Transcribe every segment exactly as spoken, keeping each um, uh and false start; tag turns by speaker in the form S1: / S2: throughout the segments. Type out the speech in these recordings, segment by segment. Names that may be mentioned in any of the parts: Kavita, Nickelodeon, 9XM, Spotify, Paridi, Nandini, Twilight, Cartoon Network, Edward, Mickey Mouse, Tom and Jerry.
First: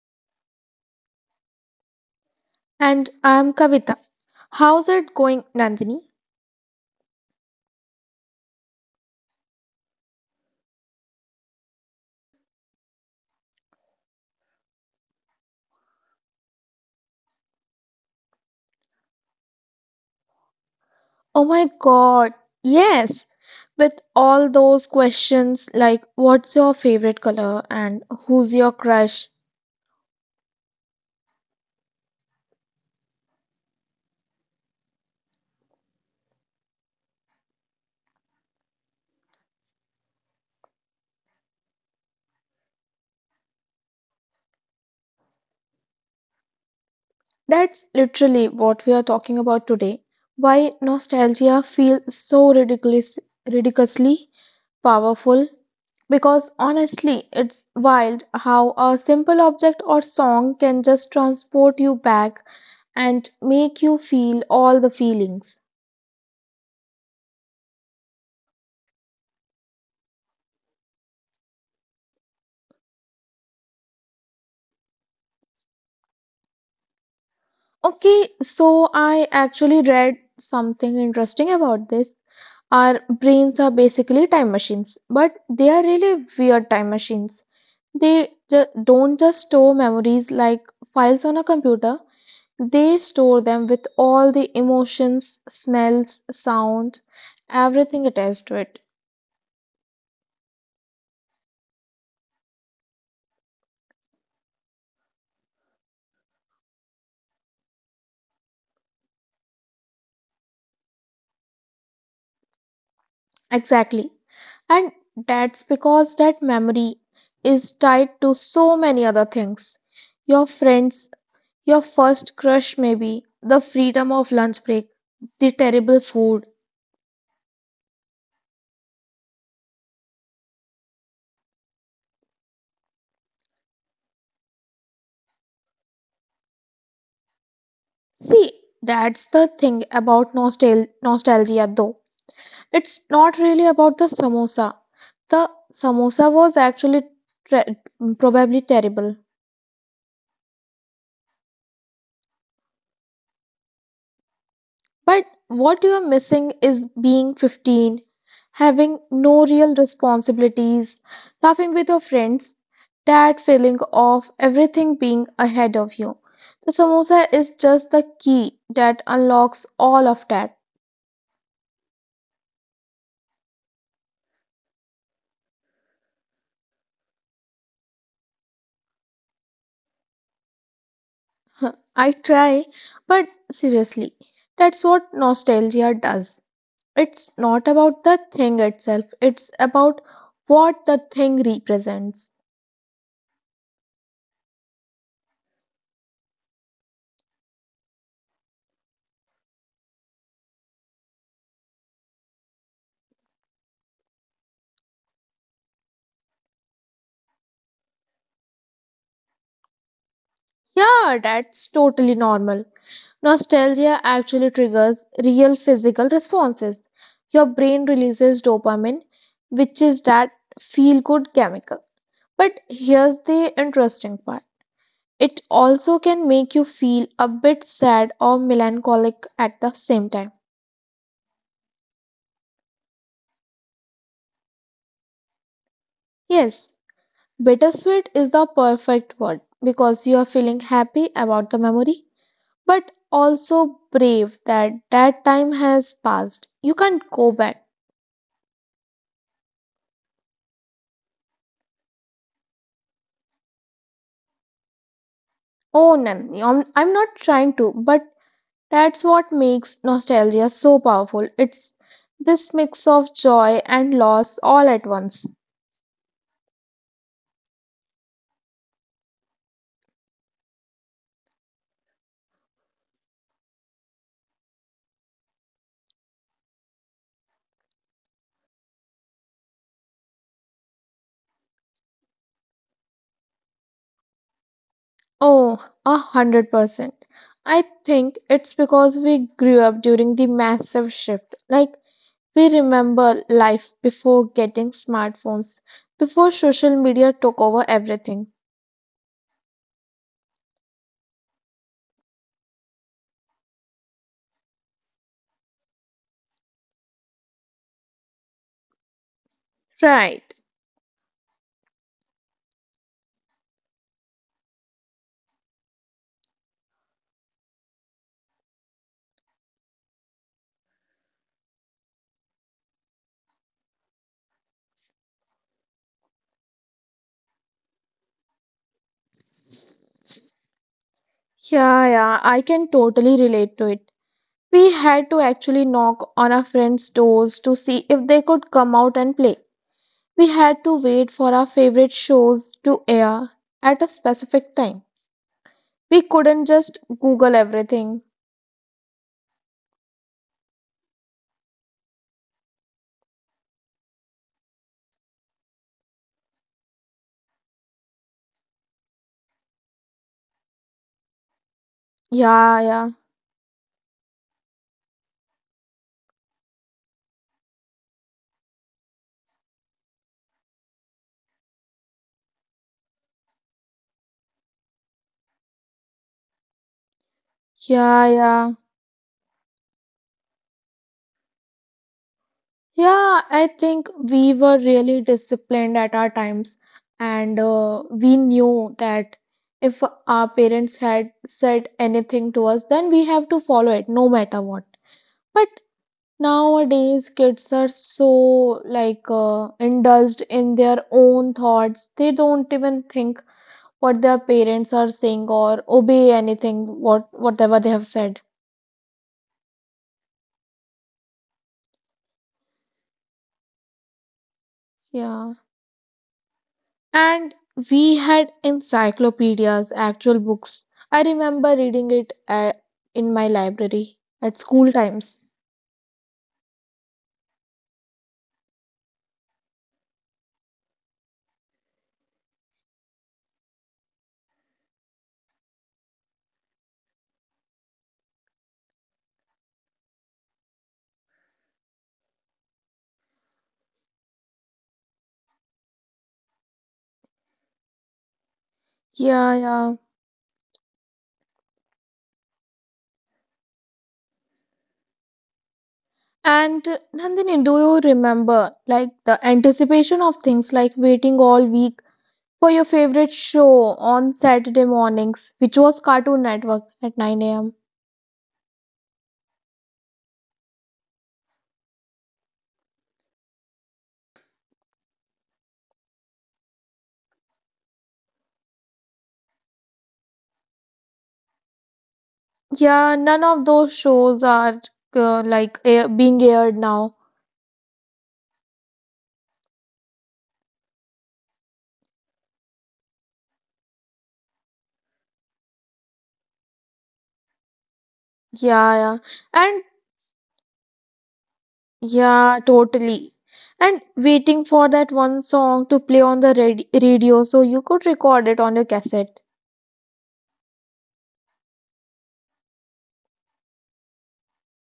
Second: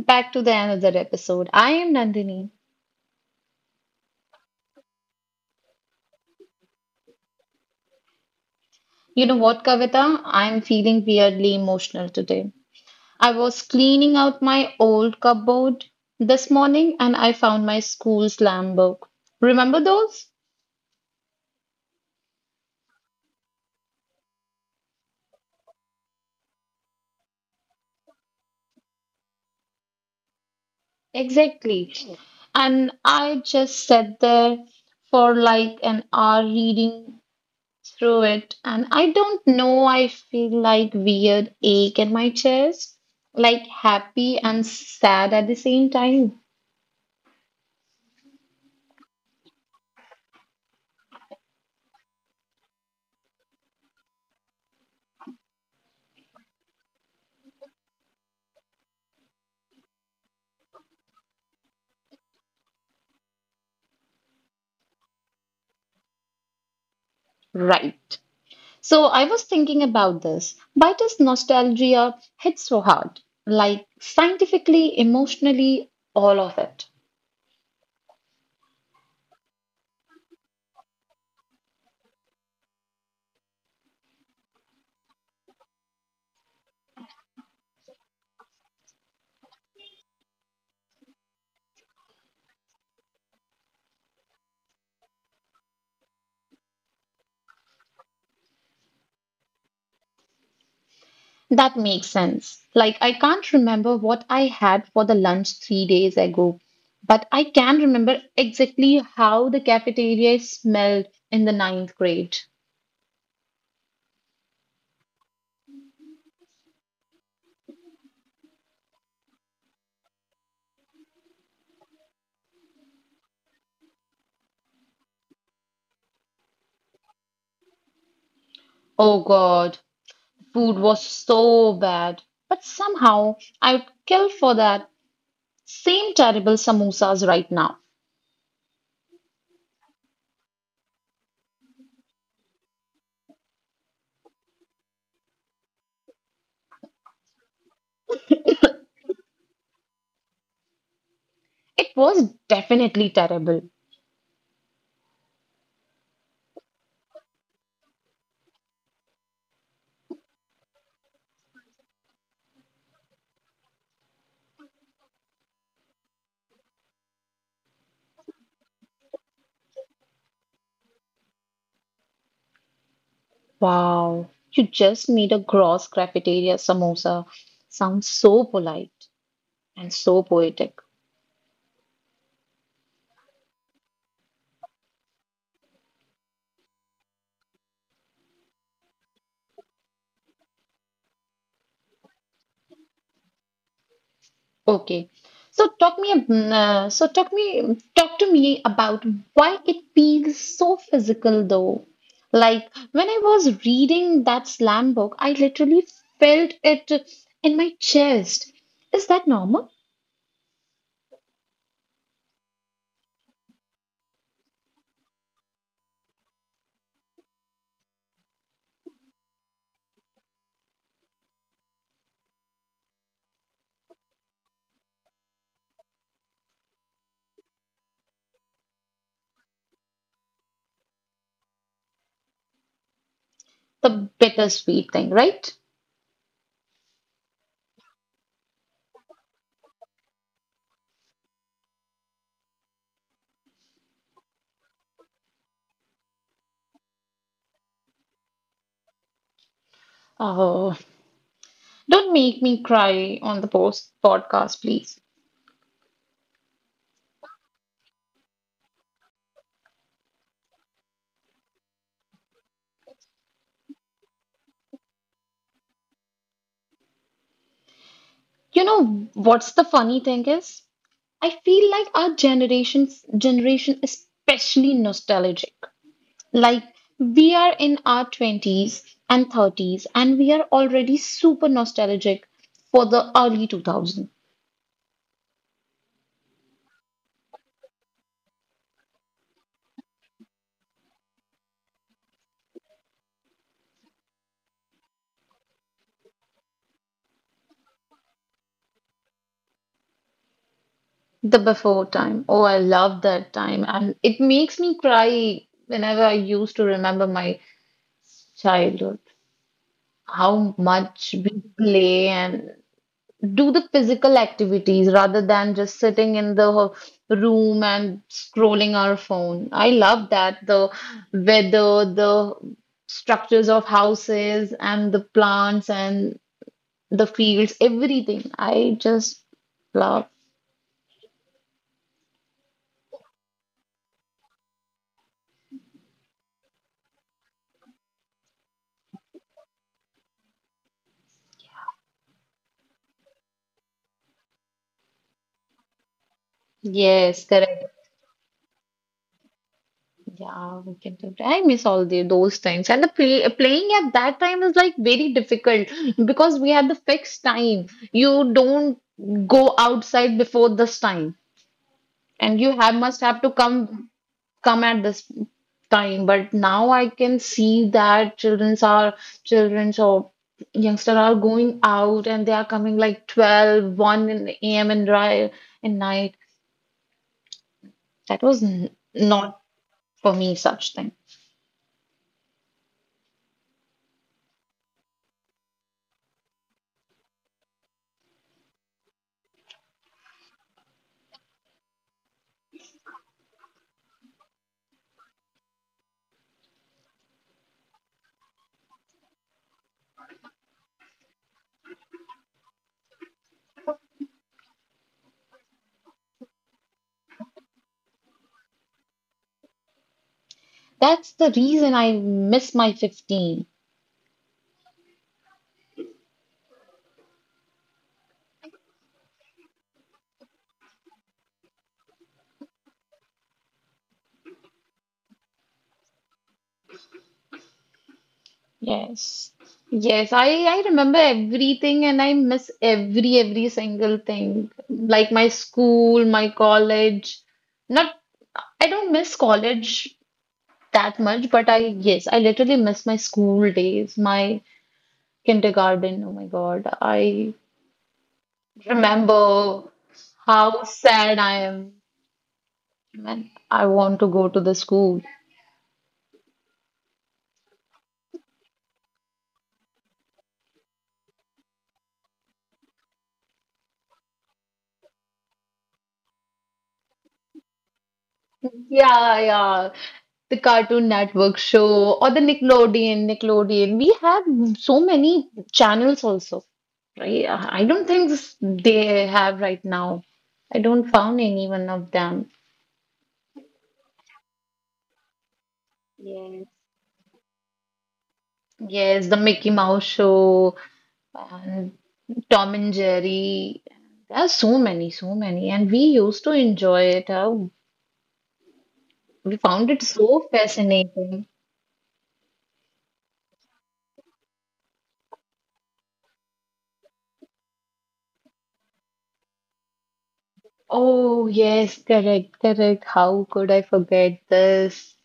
S1: back to the another episode. I am Nandini.
S2: And I'm Kavita. How's it going, Nandini?
S1: You know what, Kavita? I am feeling weirdly emotional today. I was cleaning out my old cupboard this morning and I found my school slam book. Remember those?
S2: Oh my god, yes! With all those questions like what's your favorite color and who's your crush,
S1: Exactly. And I just sat there for like an hour reading through it and I don't know, I feel like weird ache in my chest, like happy and sad at the same time.
S2: that's literally what we are talking about today. Why nostalgia feels so ridiculous, ridiculously powerful because honestly, it's wild how a simple object or song can just transport you back and make you feel all the feelings.
S1: Right, so I was thinking about this, why does nostalgia hit so hard, like scientifically, emotionally, all of it?
S2: Okay, so I actually read something interesting about this. Our brains are basically time machines, but they are really weird time machines. They ju- don't just store memories like files on a computer. They store them with all the emotions, smells, sounds, everything attached to it.
S1: That makes sense. Like, I can't remember what I had for the lunch three days ago, but I can remember exactly how the cafeteria smelled in the ninth grade.
S2: Exactly. And that's because that memory is tied to so many other things. Your friends, your first crush, maybe. The freedom of lunch break. The terrible food.
S1: Oh God, food was so bad. But somehow I would kill for that same terrible samosas right now.
S2: See, that's the thing about nostal- nostalgia, though. It's not really about the samosa. The samosa was actually tre- probably terrible.
S1: It was definitely terrible.
S2: But what you're missing is being fifteen, having no real responsibilities, laughing with your friends, that feeling of everything being ahead of you. The samosa is just the key that unlocks all of that.
S1: Wow, you just made a gross cafeteria samosa. Sounds so polite and so poetic.
S2: I try, but seriously, that's what nostalgia does. It's not about the thing itself, it's about what the thing represents.
S1: Okay. So talk me, ab- mm, uh, so talk me, talk to me about why it feels so physical though. Like, when I was reading that slam book, I literally felt it in my chest. Is that normal?
S2: Yeah, that's totally normal. Nostalgia actually triggers real physical responses. Your brain releases dopamine, which is that feel good chemical. But here's the interesting part, it also can make you feel a bit sad or melancholic at the same time.
S1: The bittersweet thing, right?
S2: Yes, bittersweet is the perfect word because you are feeling happy about the memory, but also brave that that time has passed. You can't go back.
S1: Oh, don't make me cry on the post podcast, please.
S2: Oh, Nandini, I'm, I'm not trying to, but that's what makes nostalgia so powerful. It's this mix of joy and loss all at once.
S1: You know what's the funny thing is? I feel like our generation's generation is especially nostalgic. Like, we are in our twenties and thirties, and we are already super nostalgic for the early two thousand,
S2: Oh, a hundred percent. I think it's because we grew up during the massive shift. Like, we remember life before getting smartphones, before social media took over everything.
S1: the before time. Oh, I love that time. And it makes me cry whenever I used to remember my childhood, how
S2: Right.
S1: much we play and do the physical activities rather than just sitting in the room and scrolling our phone. I love that, the weather, the structures of houses, and the plants and the fields, everything. I just love.
S2: Yeah, yeah, I can totally relate to it. We had to actually knock on our friends' doors to see if they could come out and play. We had to wait for our favorite shows to air at a specific time. We couldn't just
S1: Yes, correct.
S2: Google everything.
S1: Yeah, we can do that. I miss all the those things. And the play, playing at that time is like very difficult because we had the fixed time. You don't go outside before this time, and you have must
S2: Yeah,
S1: have to
S2: yeah,
S1: come come at this time. But now I can see that childrens are childrens or youngsters are going out and they are coming like twelve one in the am, and dry and night, that was
S2: yeah,
S1: n-
S2: yeah.
S1: not for me such thing.
S2: Yeah, I think we were really disciplined at our times, and uh, we knew that if our parents had said anything to us, then we have to follow it no matter what. But nowadays, kids are so like uh, indulged in their own thoughts. They don't even think what their parents are saying or obey anything what whatever they have said.
S1: That's the reason I miss my fifteen.
S2: Yeah. And we had encyclopedias, actual books. I remember reading it at, in my library at school times.
S1: Yes, yes, i i remember everything and I miss every every single thing, like my school, my college. Not I don't miss college that much, but I, yes, I literally miss my school days, my kindergarten. Oh my God. I remember
S2: Yeah, yeah.
S1: how sad I am when I want to go to the school.
S2: And uh, Nandini, do you remember like the anticipation of things like waiting all week for your favorite show on Saturday mornings, which was Cartoon Network at nine a m.
S1: Yeah, yeah. The Cartoon Network show, or the Nickelodeon, Nickelodeon. We have so many channels also, right? I don't think s- they have right now. I don't found any one of them.
S2: Yeah, none of those shows are uh, like air, being
S1: Yes.
S2: aired now.
S1: Yes, the Mickey Mouse show, and Tom and Jerry. There are so many, so many, and we used to enjoy it. How
S2: Yeah, yeah.
S1: we found it
S2: And
S1: so fascinating.
S2: yeah, totally. And waiting for that one song to play on the radi- radio so you could record it on your cassette.
S1: Oh, yes, correct, correct. How could I forget this?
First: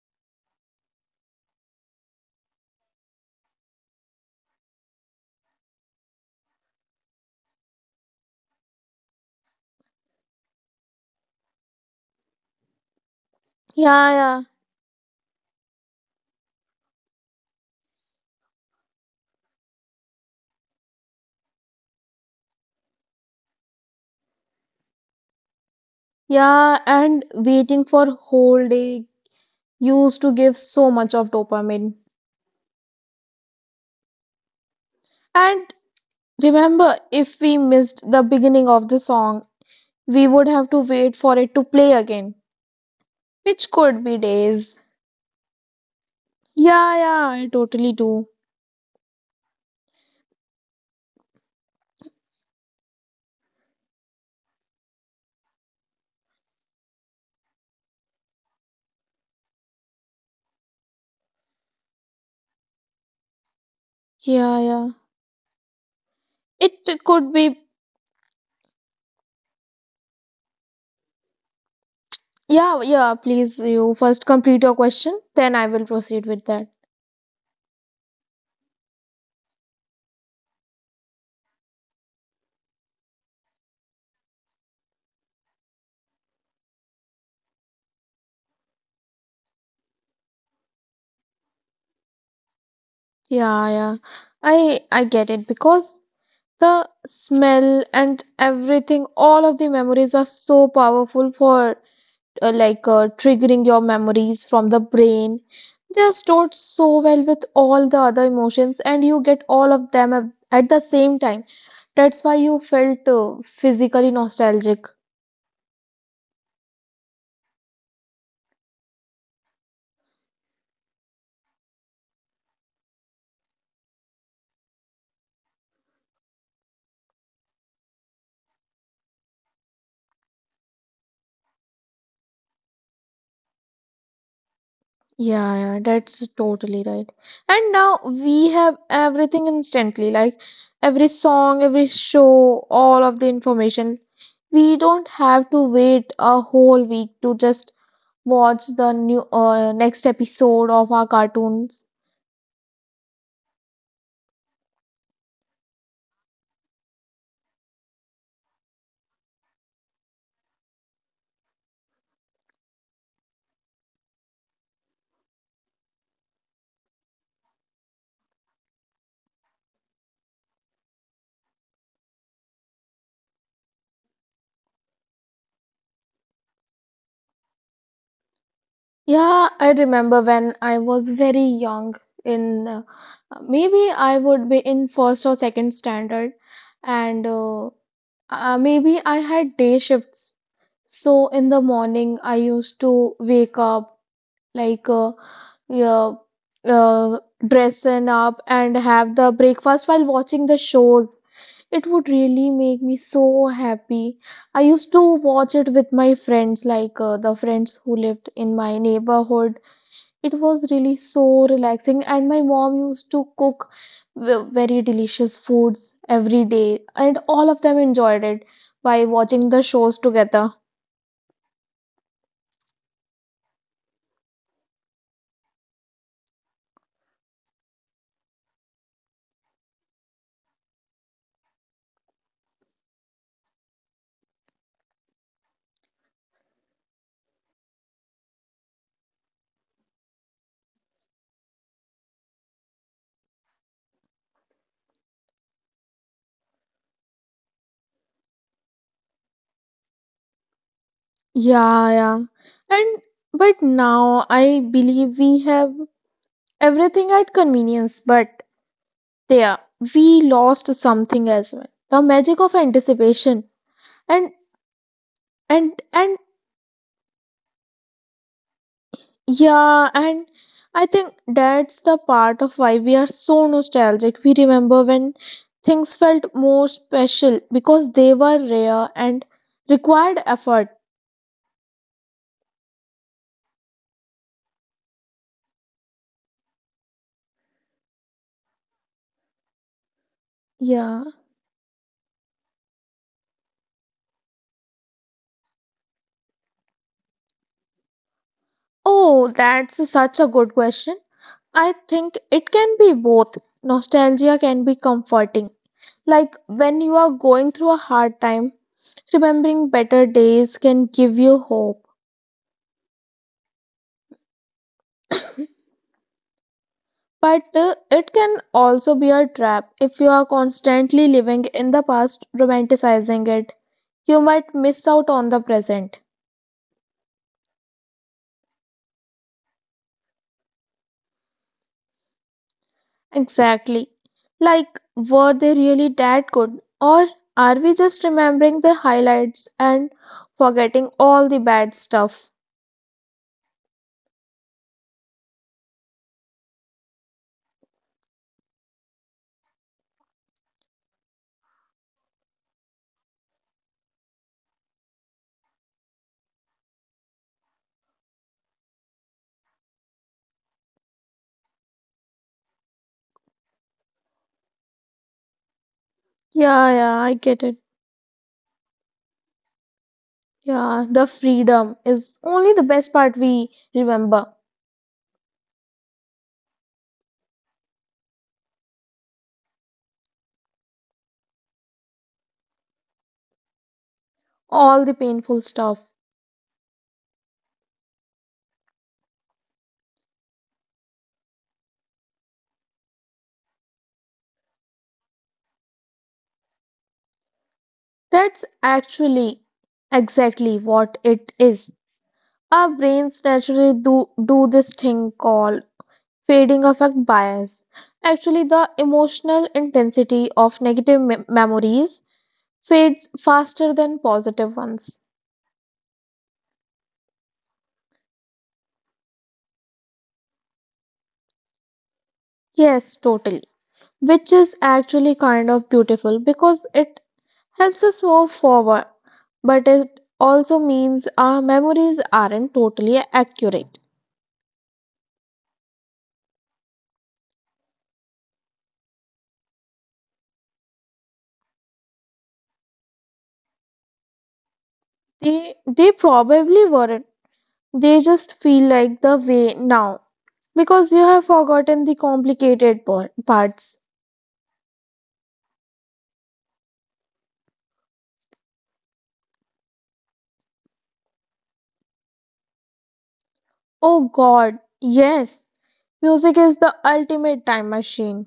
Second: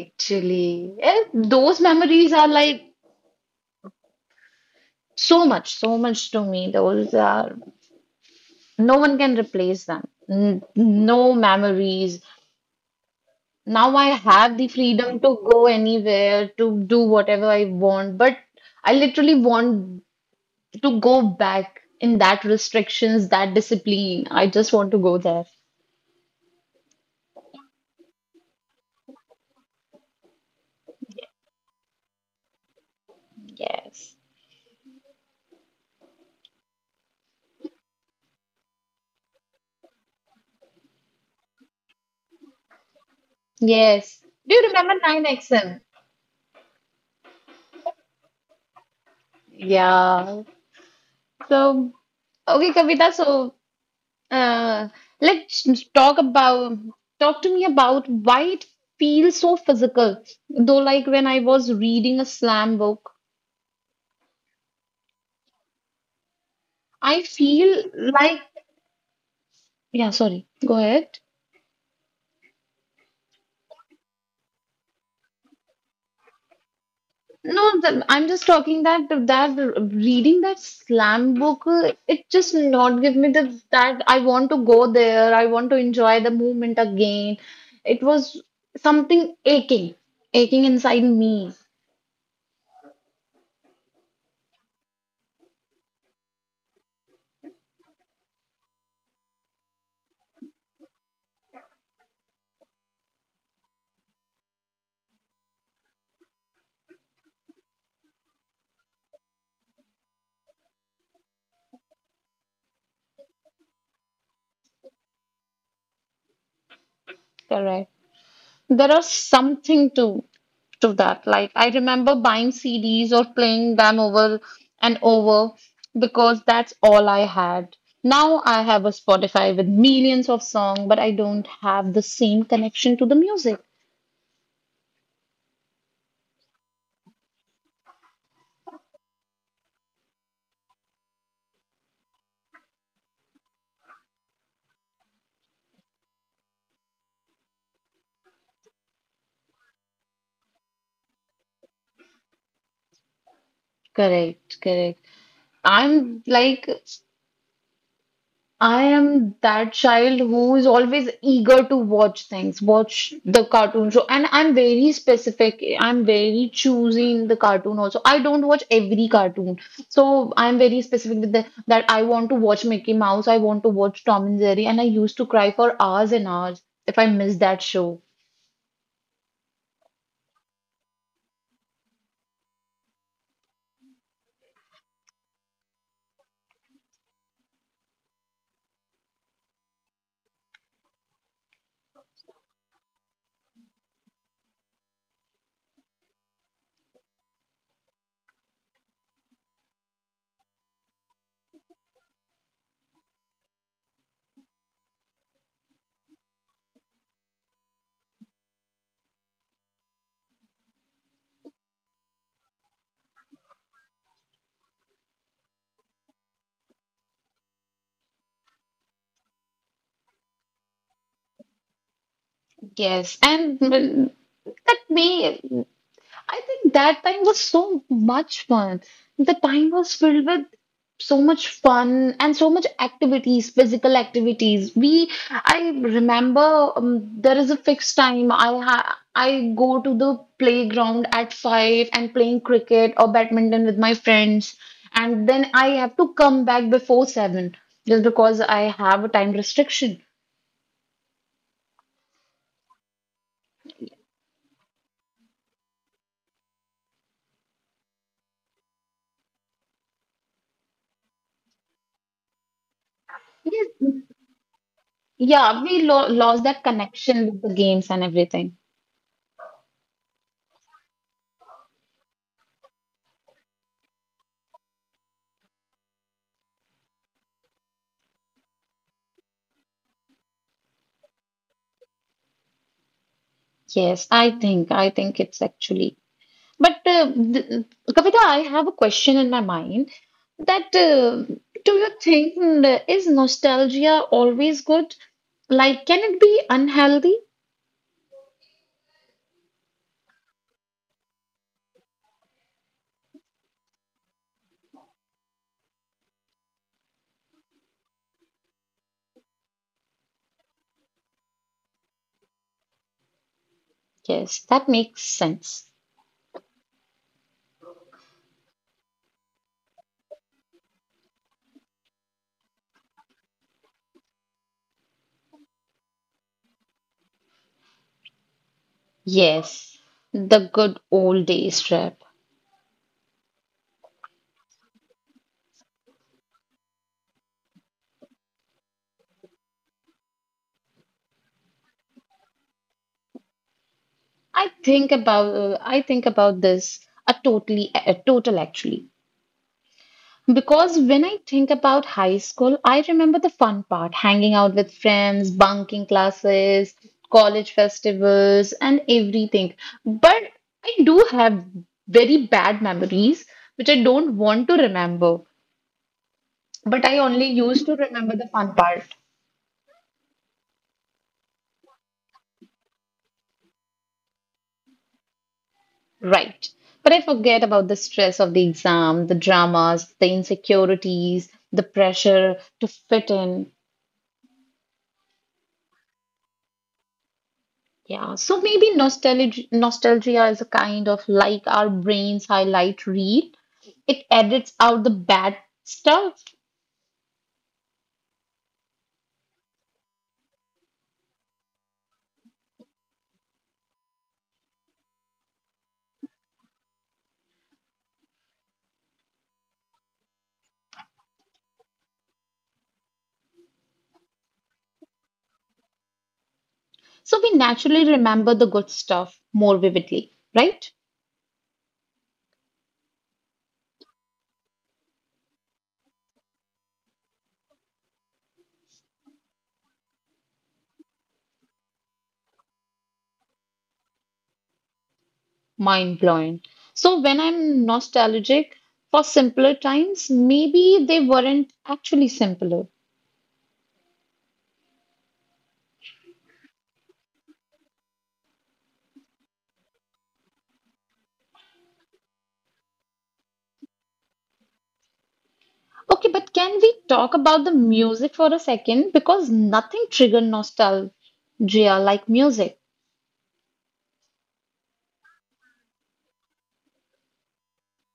S1: Actually, eh, those memories are like so much, so much to me. Those are, no one can replace them. N- No memories. Now I
S2: Yeah, yeah.
S1: have the freedom to go anywhere, to do whatever I want, but I literally want to go back in that restrictions, that discipline. I just want to go there.
S2: Yeah, and waiting for whole day used to give so much of dopamine.
S1: Yes.
S2: And remember, if we missed the beginning of the song, we would have to wait for it to play again, which could be
S1: Yes. Do you
S2: days.
S1: remember nine X M?
S2: Yeah, yeah, I totally do.
S1: Yeah. So, okay, Kavita, so uh, let's talk about talk to me about why it feels so physical. Though, like when I was reading a slam book,
S2: Yeah, yeah. It
S1: I
S2: could be.
S1: feel like, yeah, sorry. Go ahead.
S2: Yeah, yeah, please, you first complete your question, then I will proceed with that.
S1: No, th- I'm just talking that that reading that slam book, uh, it just not give me the, that I want to go there. I want to enjoy the movement again. It was something aching, aching inside me.
S2: Yeah, yeah. I I get it because the smell and everything, all of the memories are so powerful for uh, like uh, triggering your memories from the brain. They are stored so well with all the other emotions, and you get all of them at at the same time. That's why you felt uh, physically nostalgic.
S1: Correct. There are something to to that. Like I remember buying C Ds or playing them over and over because that's all I had. Now I have a Spotify with millions of songs, but I don't have the same connection to the music.
S2: Yeah, yeah, that's totally right. And now we have everything instantly, like every song, every show, all of the information. We don't have to wait a whole week to just watch the new uh, next episode of our cartoons.
S1: Correct, correct. I'm like, I am that child who is always eager to watch things, watch the cartoon show. And I'm very specific. I'm very choosy in the cartoon also. I don't watch every cartoon. So I'm very specific with the, that I want to watch Mickey Mouse, I want to watch Tom and Jerry. And I used to cry for hours and hours if I miss that show.
S2: Yeah, I remember when I was very young, in uh, maybe I would be in first or second standard, and uh, uh, maybe I had day shifts. So in the morning I used to wake up, like uh, yeah, uh, dressing up and have the breakfast while watching the shows. It would really make me so happy. I used to watch it with my friends, like uh, the friends who lived in my neighborhood. It was really so relaxing, and my mom used to cook ve- very delicious foods every day, and all of them enjoyed it by watching the shows together.
S1: Yes. And well, that may, I think that time was so much fun. The time was filled with so much fun and so much activities, physical activities. We, I remember um, there is a fixed time. I ha I go to the playground at five and playing cricket or badminton with my friends, and then I have to come back before seven, just because I have a time restriction.
S2: Yeah, yeah. And but now I believe we have everything at convenience, but there we lost something as well. The magic of anticipation.
S1: Yes,
S2: And and
S1: yeah, we
S2: and
S1: lo lost that connection with the games and everything.
S2: Yeah, and I think that's the part of why we are so nostalgic. We remember when things felt more special because they were rare and required effort.
S1: Yes, I think I think it's actually. But uh, th Kavita, I have a question in my mind that
S2: Yeah.
S1: uh, do you think, uh, is nostalgia always good? Like, can it be unhealthy?
S2: Oh, that's such a good question. I think it can be both. Nostalgia can be comforting. Like when you are going through a hard time, remembering better days can give you hope.
S1: Yes, that makes sense.
S2: But uh, it can also be a trap if you are constantly living in the past, romanticizing it. You might miss out on the present.
S1: Yes, the good old days trip.
S2: Exactly. Like, were they really that good? Or are we just remembering the highlights and forgetting all the bad stuff?
S1: I think about uh, I think about this, a totally a total actually. Because when I think about high school, I remember the fun part, hanging out with friends, bunking classes, college festivals, and everything. But I do have very bad memories which I don't want to remember. But
S2: Yeah,
S1: I
S2: yeah,
S1: only
S2: I get
S1: used
S2: it.
S1: to remember the fun part,
S2: Yeah, the freedom is only the best part we remember.
S1: right? But I forget about the stress of the exam, the dramas, the insecurities, the pressure to fit in.
S2: All the painful stuff.
S1: Yeah, so maybe nostalgia, nostalgia is a kind of like our brains highlight reel. It edits out the bad stuff.
S2: That's actually exactly what it is. Our brains naturally do, do this thing called fading affect bias. Actually, the emotional intensity of negative me- memories fades faster than positive ones.
S1: So we naturally remember the good stuff more vividly, right?
S2: Yes, totally. Which is actually kind of beautiful because it helps us move forward, but it also means our memories aren't totally accurate.
S1: Mind blowing. So when I'm nostalgic for simpler times, maybe they weren't actually simpler.
S2: They, they probably weren't. They just feel like the way now because you have forgotten the complicated por- parts.
S1: Okay, but can we talk about the music for a second? Because nothing triggered nostalgia like music.
S2: Oh god, yes, music is the ultimate time machine.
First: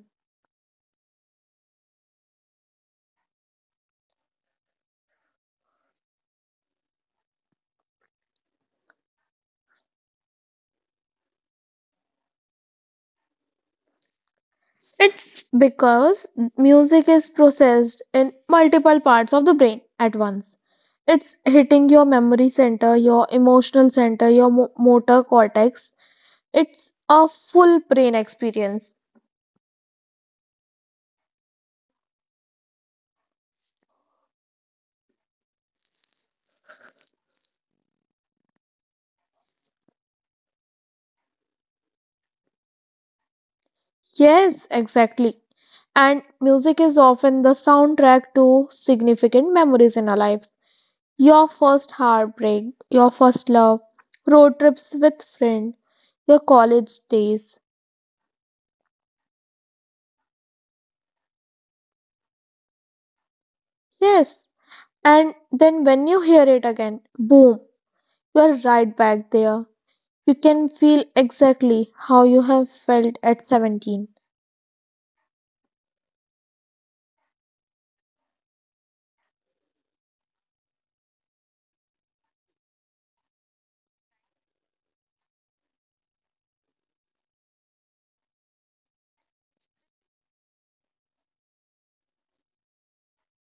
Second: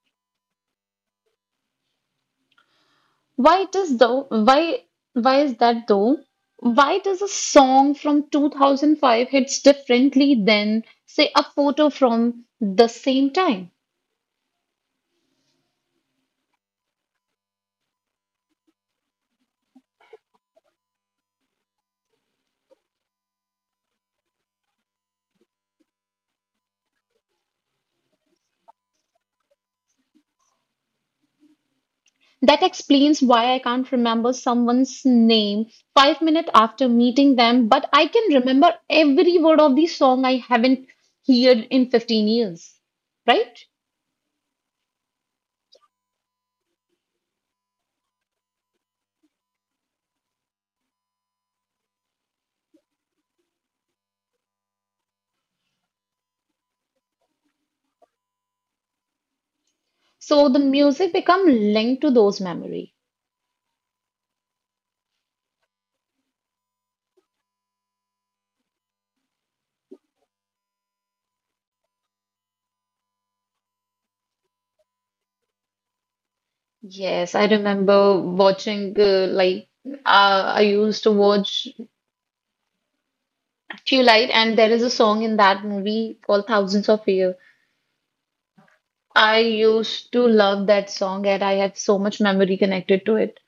S1: Why it is though? Why why is that though? Why does a song from two thousand five hits differently than say a photo from the same time?
S2: It's because music is processed in multiple parts of the brain at once. It's hitting your memory center, your emotional center, your mo- motor cortex. It's a full brain experience.
S1: That explains why I can't remember someone's name five minutes after meeting them, but I can remember every word of the song I haven't heard in fifteen years, right?
S2: Yes, exactly. And music is often the soundtrack to significant memories in our lives. Your first heartbreak, your first love, road trips with friends, your college days.
S1: So the music become linked to those memories.
S2: Yes, and then when you hear it again, boom, you're right back there. You can feel exactly how you have felt at seventeen.
S1: Yes, I remember watching uh, like uh, I used to watch Twilight, and there is a song in that movie called Thousands of Years. I used to love that song, and I have so much memory connected to it.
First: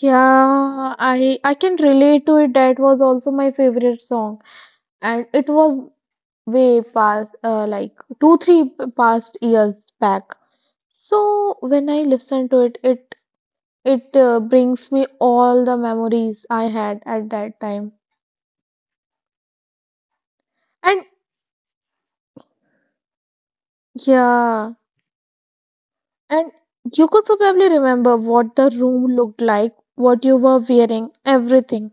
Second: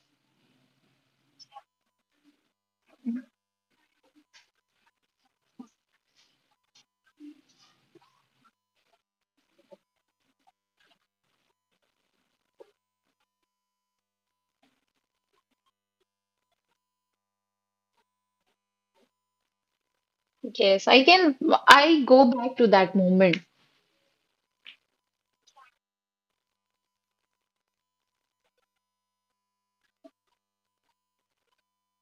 S2: Yeah, I I can relate to it. That was also my favorite song, and it was way past uh, like two three p- past years back. So when I listen to it it it uh, brings me all the memories I had at that time.
S1: Yes,
S2: And
S1: I can. I go back to that moment.
S2: yeah, and you could probably remember what the room looked like, what you were wearing, everything.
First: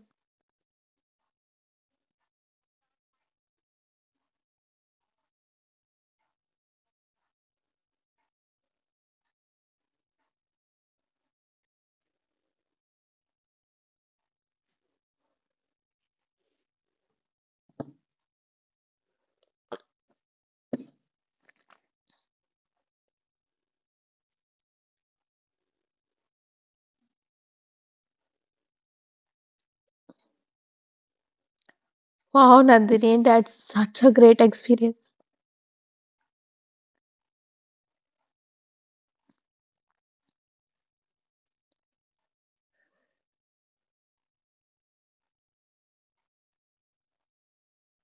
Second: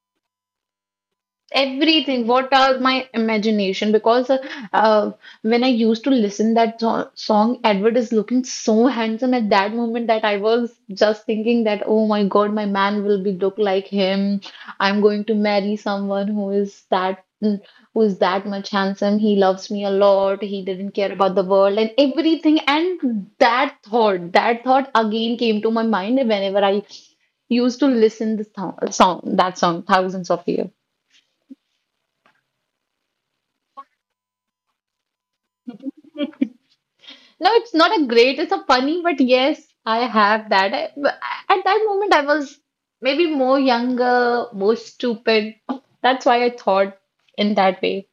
S1: Everything, what are my imagination, because uh, uh, when I used to listen that so- song, Edward is looking so handsome at that moment, that I was just thinking that, oh my God, my man will be look like him. I'm going to marry someone who is that, mm, who is that much handsome, he loves me a lot, he didn't care about the world and everything. And that thought that thought again came to my mind whenever I used to listen this th- song, that song, Thousands of Years.
S2: Wow, Nandini, that's such a great experience.
S1: No, it's not a great, it's a funny, but yes, I have that. I, but at that moment, I was maybe more younger, more stupid. That's why I thought in that way.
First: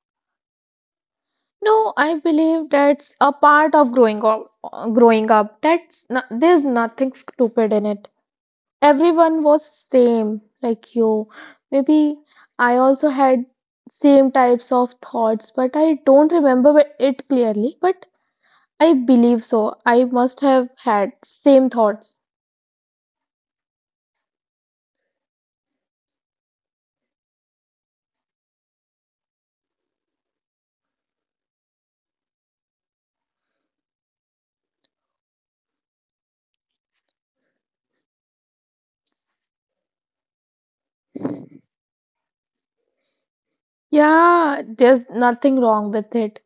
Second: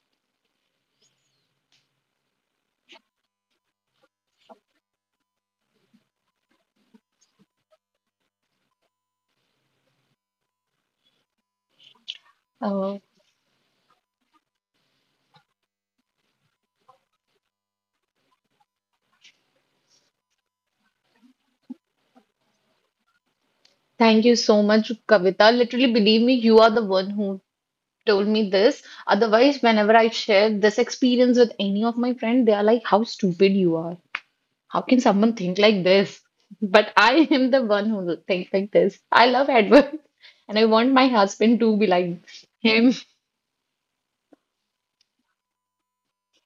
S2: No, I believe that's a part of growing up growing up That's no, there's nothing stupid in it. Everyone was same like you. Maybe I
S1: Oh,
S2: also had same types of thoughts, but I don't remember it clearly, but I believe so I must have had same thoughts.
S1: thank you so much, Kavita. Literally, believe me, you are the one who told me this. Otherwise, whenever I share this experience with any of my friends, they are like, how stupid you are. How can someone think like this? But I am the one who think like this. I love Edward, and I want my husband to be like him.
S2: Yeah, there's nothing wrong with it.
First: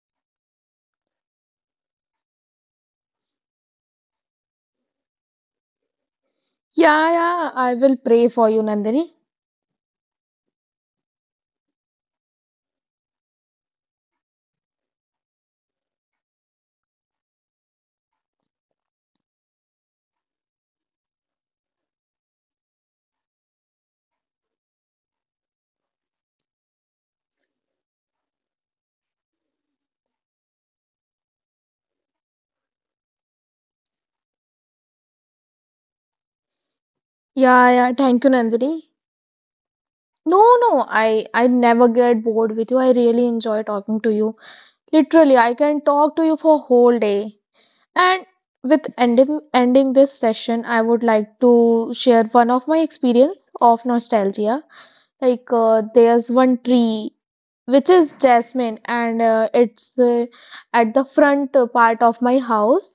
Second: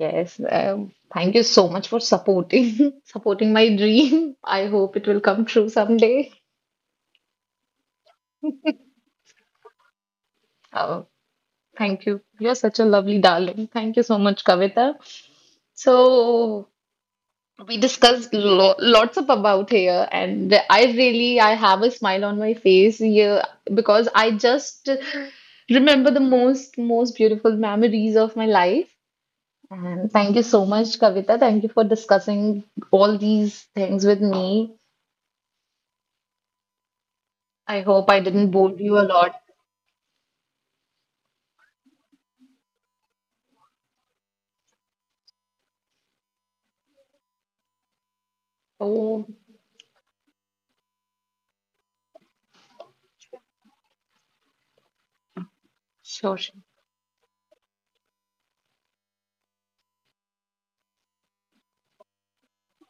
S1: Yes, um, thank you so much for supporting supporting my dream. I hope it will come true someday.
S2: Yeah, yeah, I will pray for you, Nandini.
S1: Uh, thank you. You're such a lovely darling. Thank you so much, Kavita. So we discussed lo lots of about here, and I really, I have a smile on my face here because I just remember the most most beautiful memories of my life. And thank you so much, Kavita. Thank you for discussing all these things with me.
S2: Yeah,
S1: I
S2: yeah,
S1: hope I
S2: thank you,
S1: didn't bore
S2: Nandini.
S1: you a lot.
S2: No, no, i i never get bored with you. I really enjoy talking to you. Literally, I can talk to you for whole day. And with
S1: Oh,
S2: ending ending this session, I would like to share one of my experience of nostalgia. Like uh, there's
S1: sure,
S2: one
S1: sure.
S2: tree which is jasmine, and uh, it's uh, at the front uh, part of my house,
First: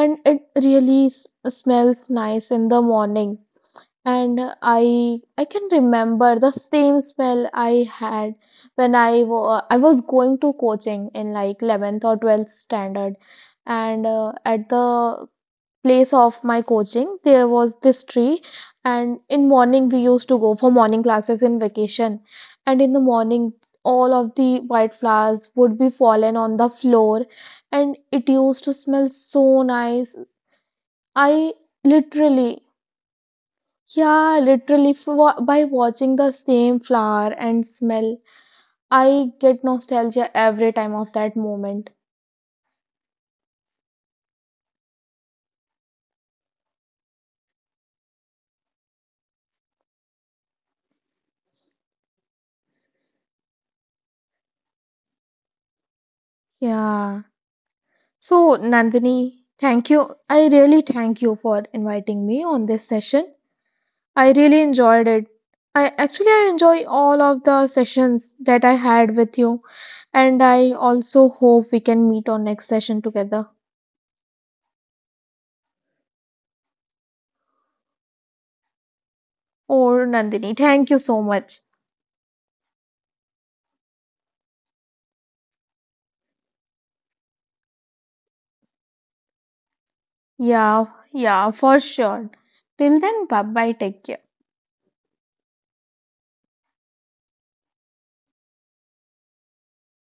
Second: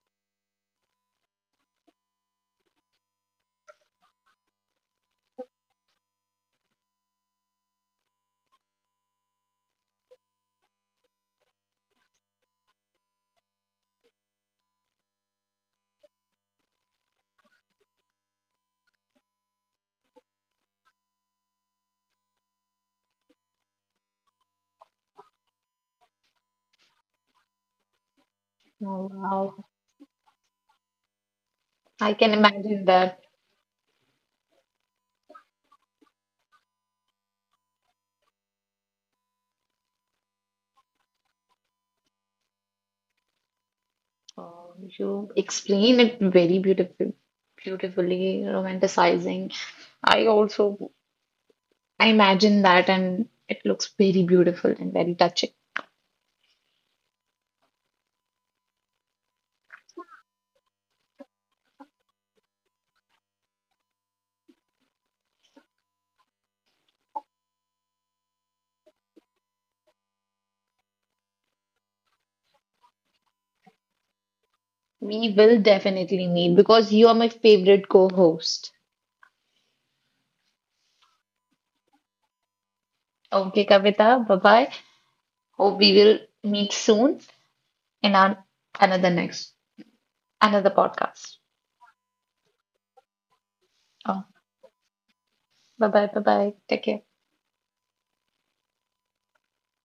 S2: and it really s- smells nice in the morning. And i i can remember the same smell I had when i wa- I was going to coaching in like eleventh or twelfth standard. And uh, at the place of my coaching there was this tree, and in morning we used to go for morning classes in vacation. And in the morning, all of the white flowers would be fallen on the floor, and it used to smell
S1: Oh,
S2: so
S1: wow.
S2: nice. I
S1: I can
S2: literally,
S1: imagine that.
S2: yeah, literally, for, wa- by watching the same flower and smell, I get nostalgia every time of that moment.
S1: Uh, you explain it very beautiful, beautifully, romanticizing. I also, I imagine that, and it looks very beautiful and very touching.
S2: Yeah. So, Nandini, thank you. I really thank you for inviting me on this session. I really enjoyed it. I actually I enjoy all of the sessions that I had with you, and I also hope we can meet on next session together.
S1: We will definitely meet because you are my favorite co-host.
S2: Oh, Nandini, thank you so much.
S1: Okay, Kavita, bye-bye. Hope we will meet soon in our another next
S2: Yeah,
S1: another
S2: yeah, for
S1: podcast.
S2: sure. Till then, bye bye, take care.
S1: Oh, bye-bye, bye-bye. Take care.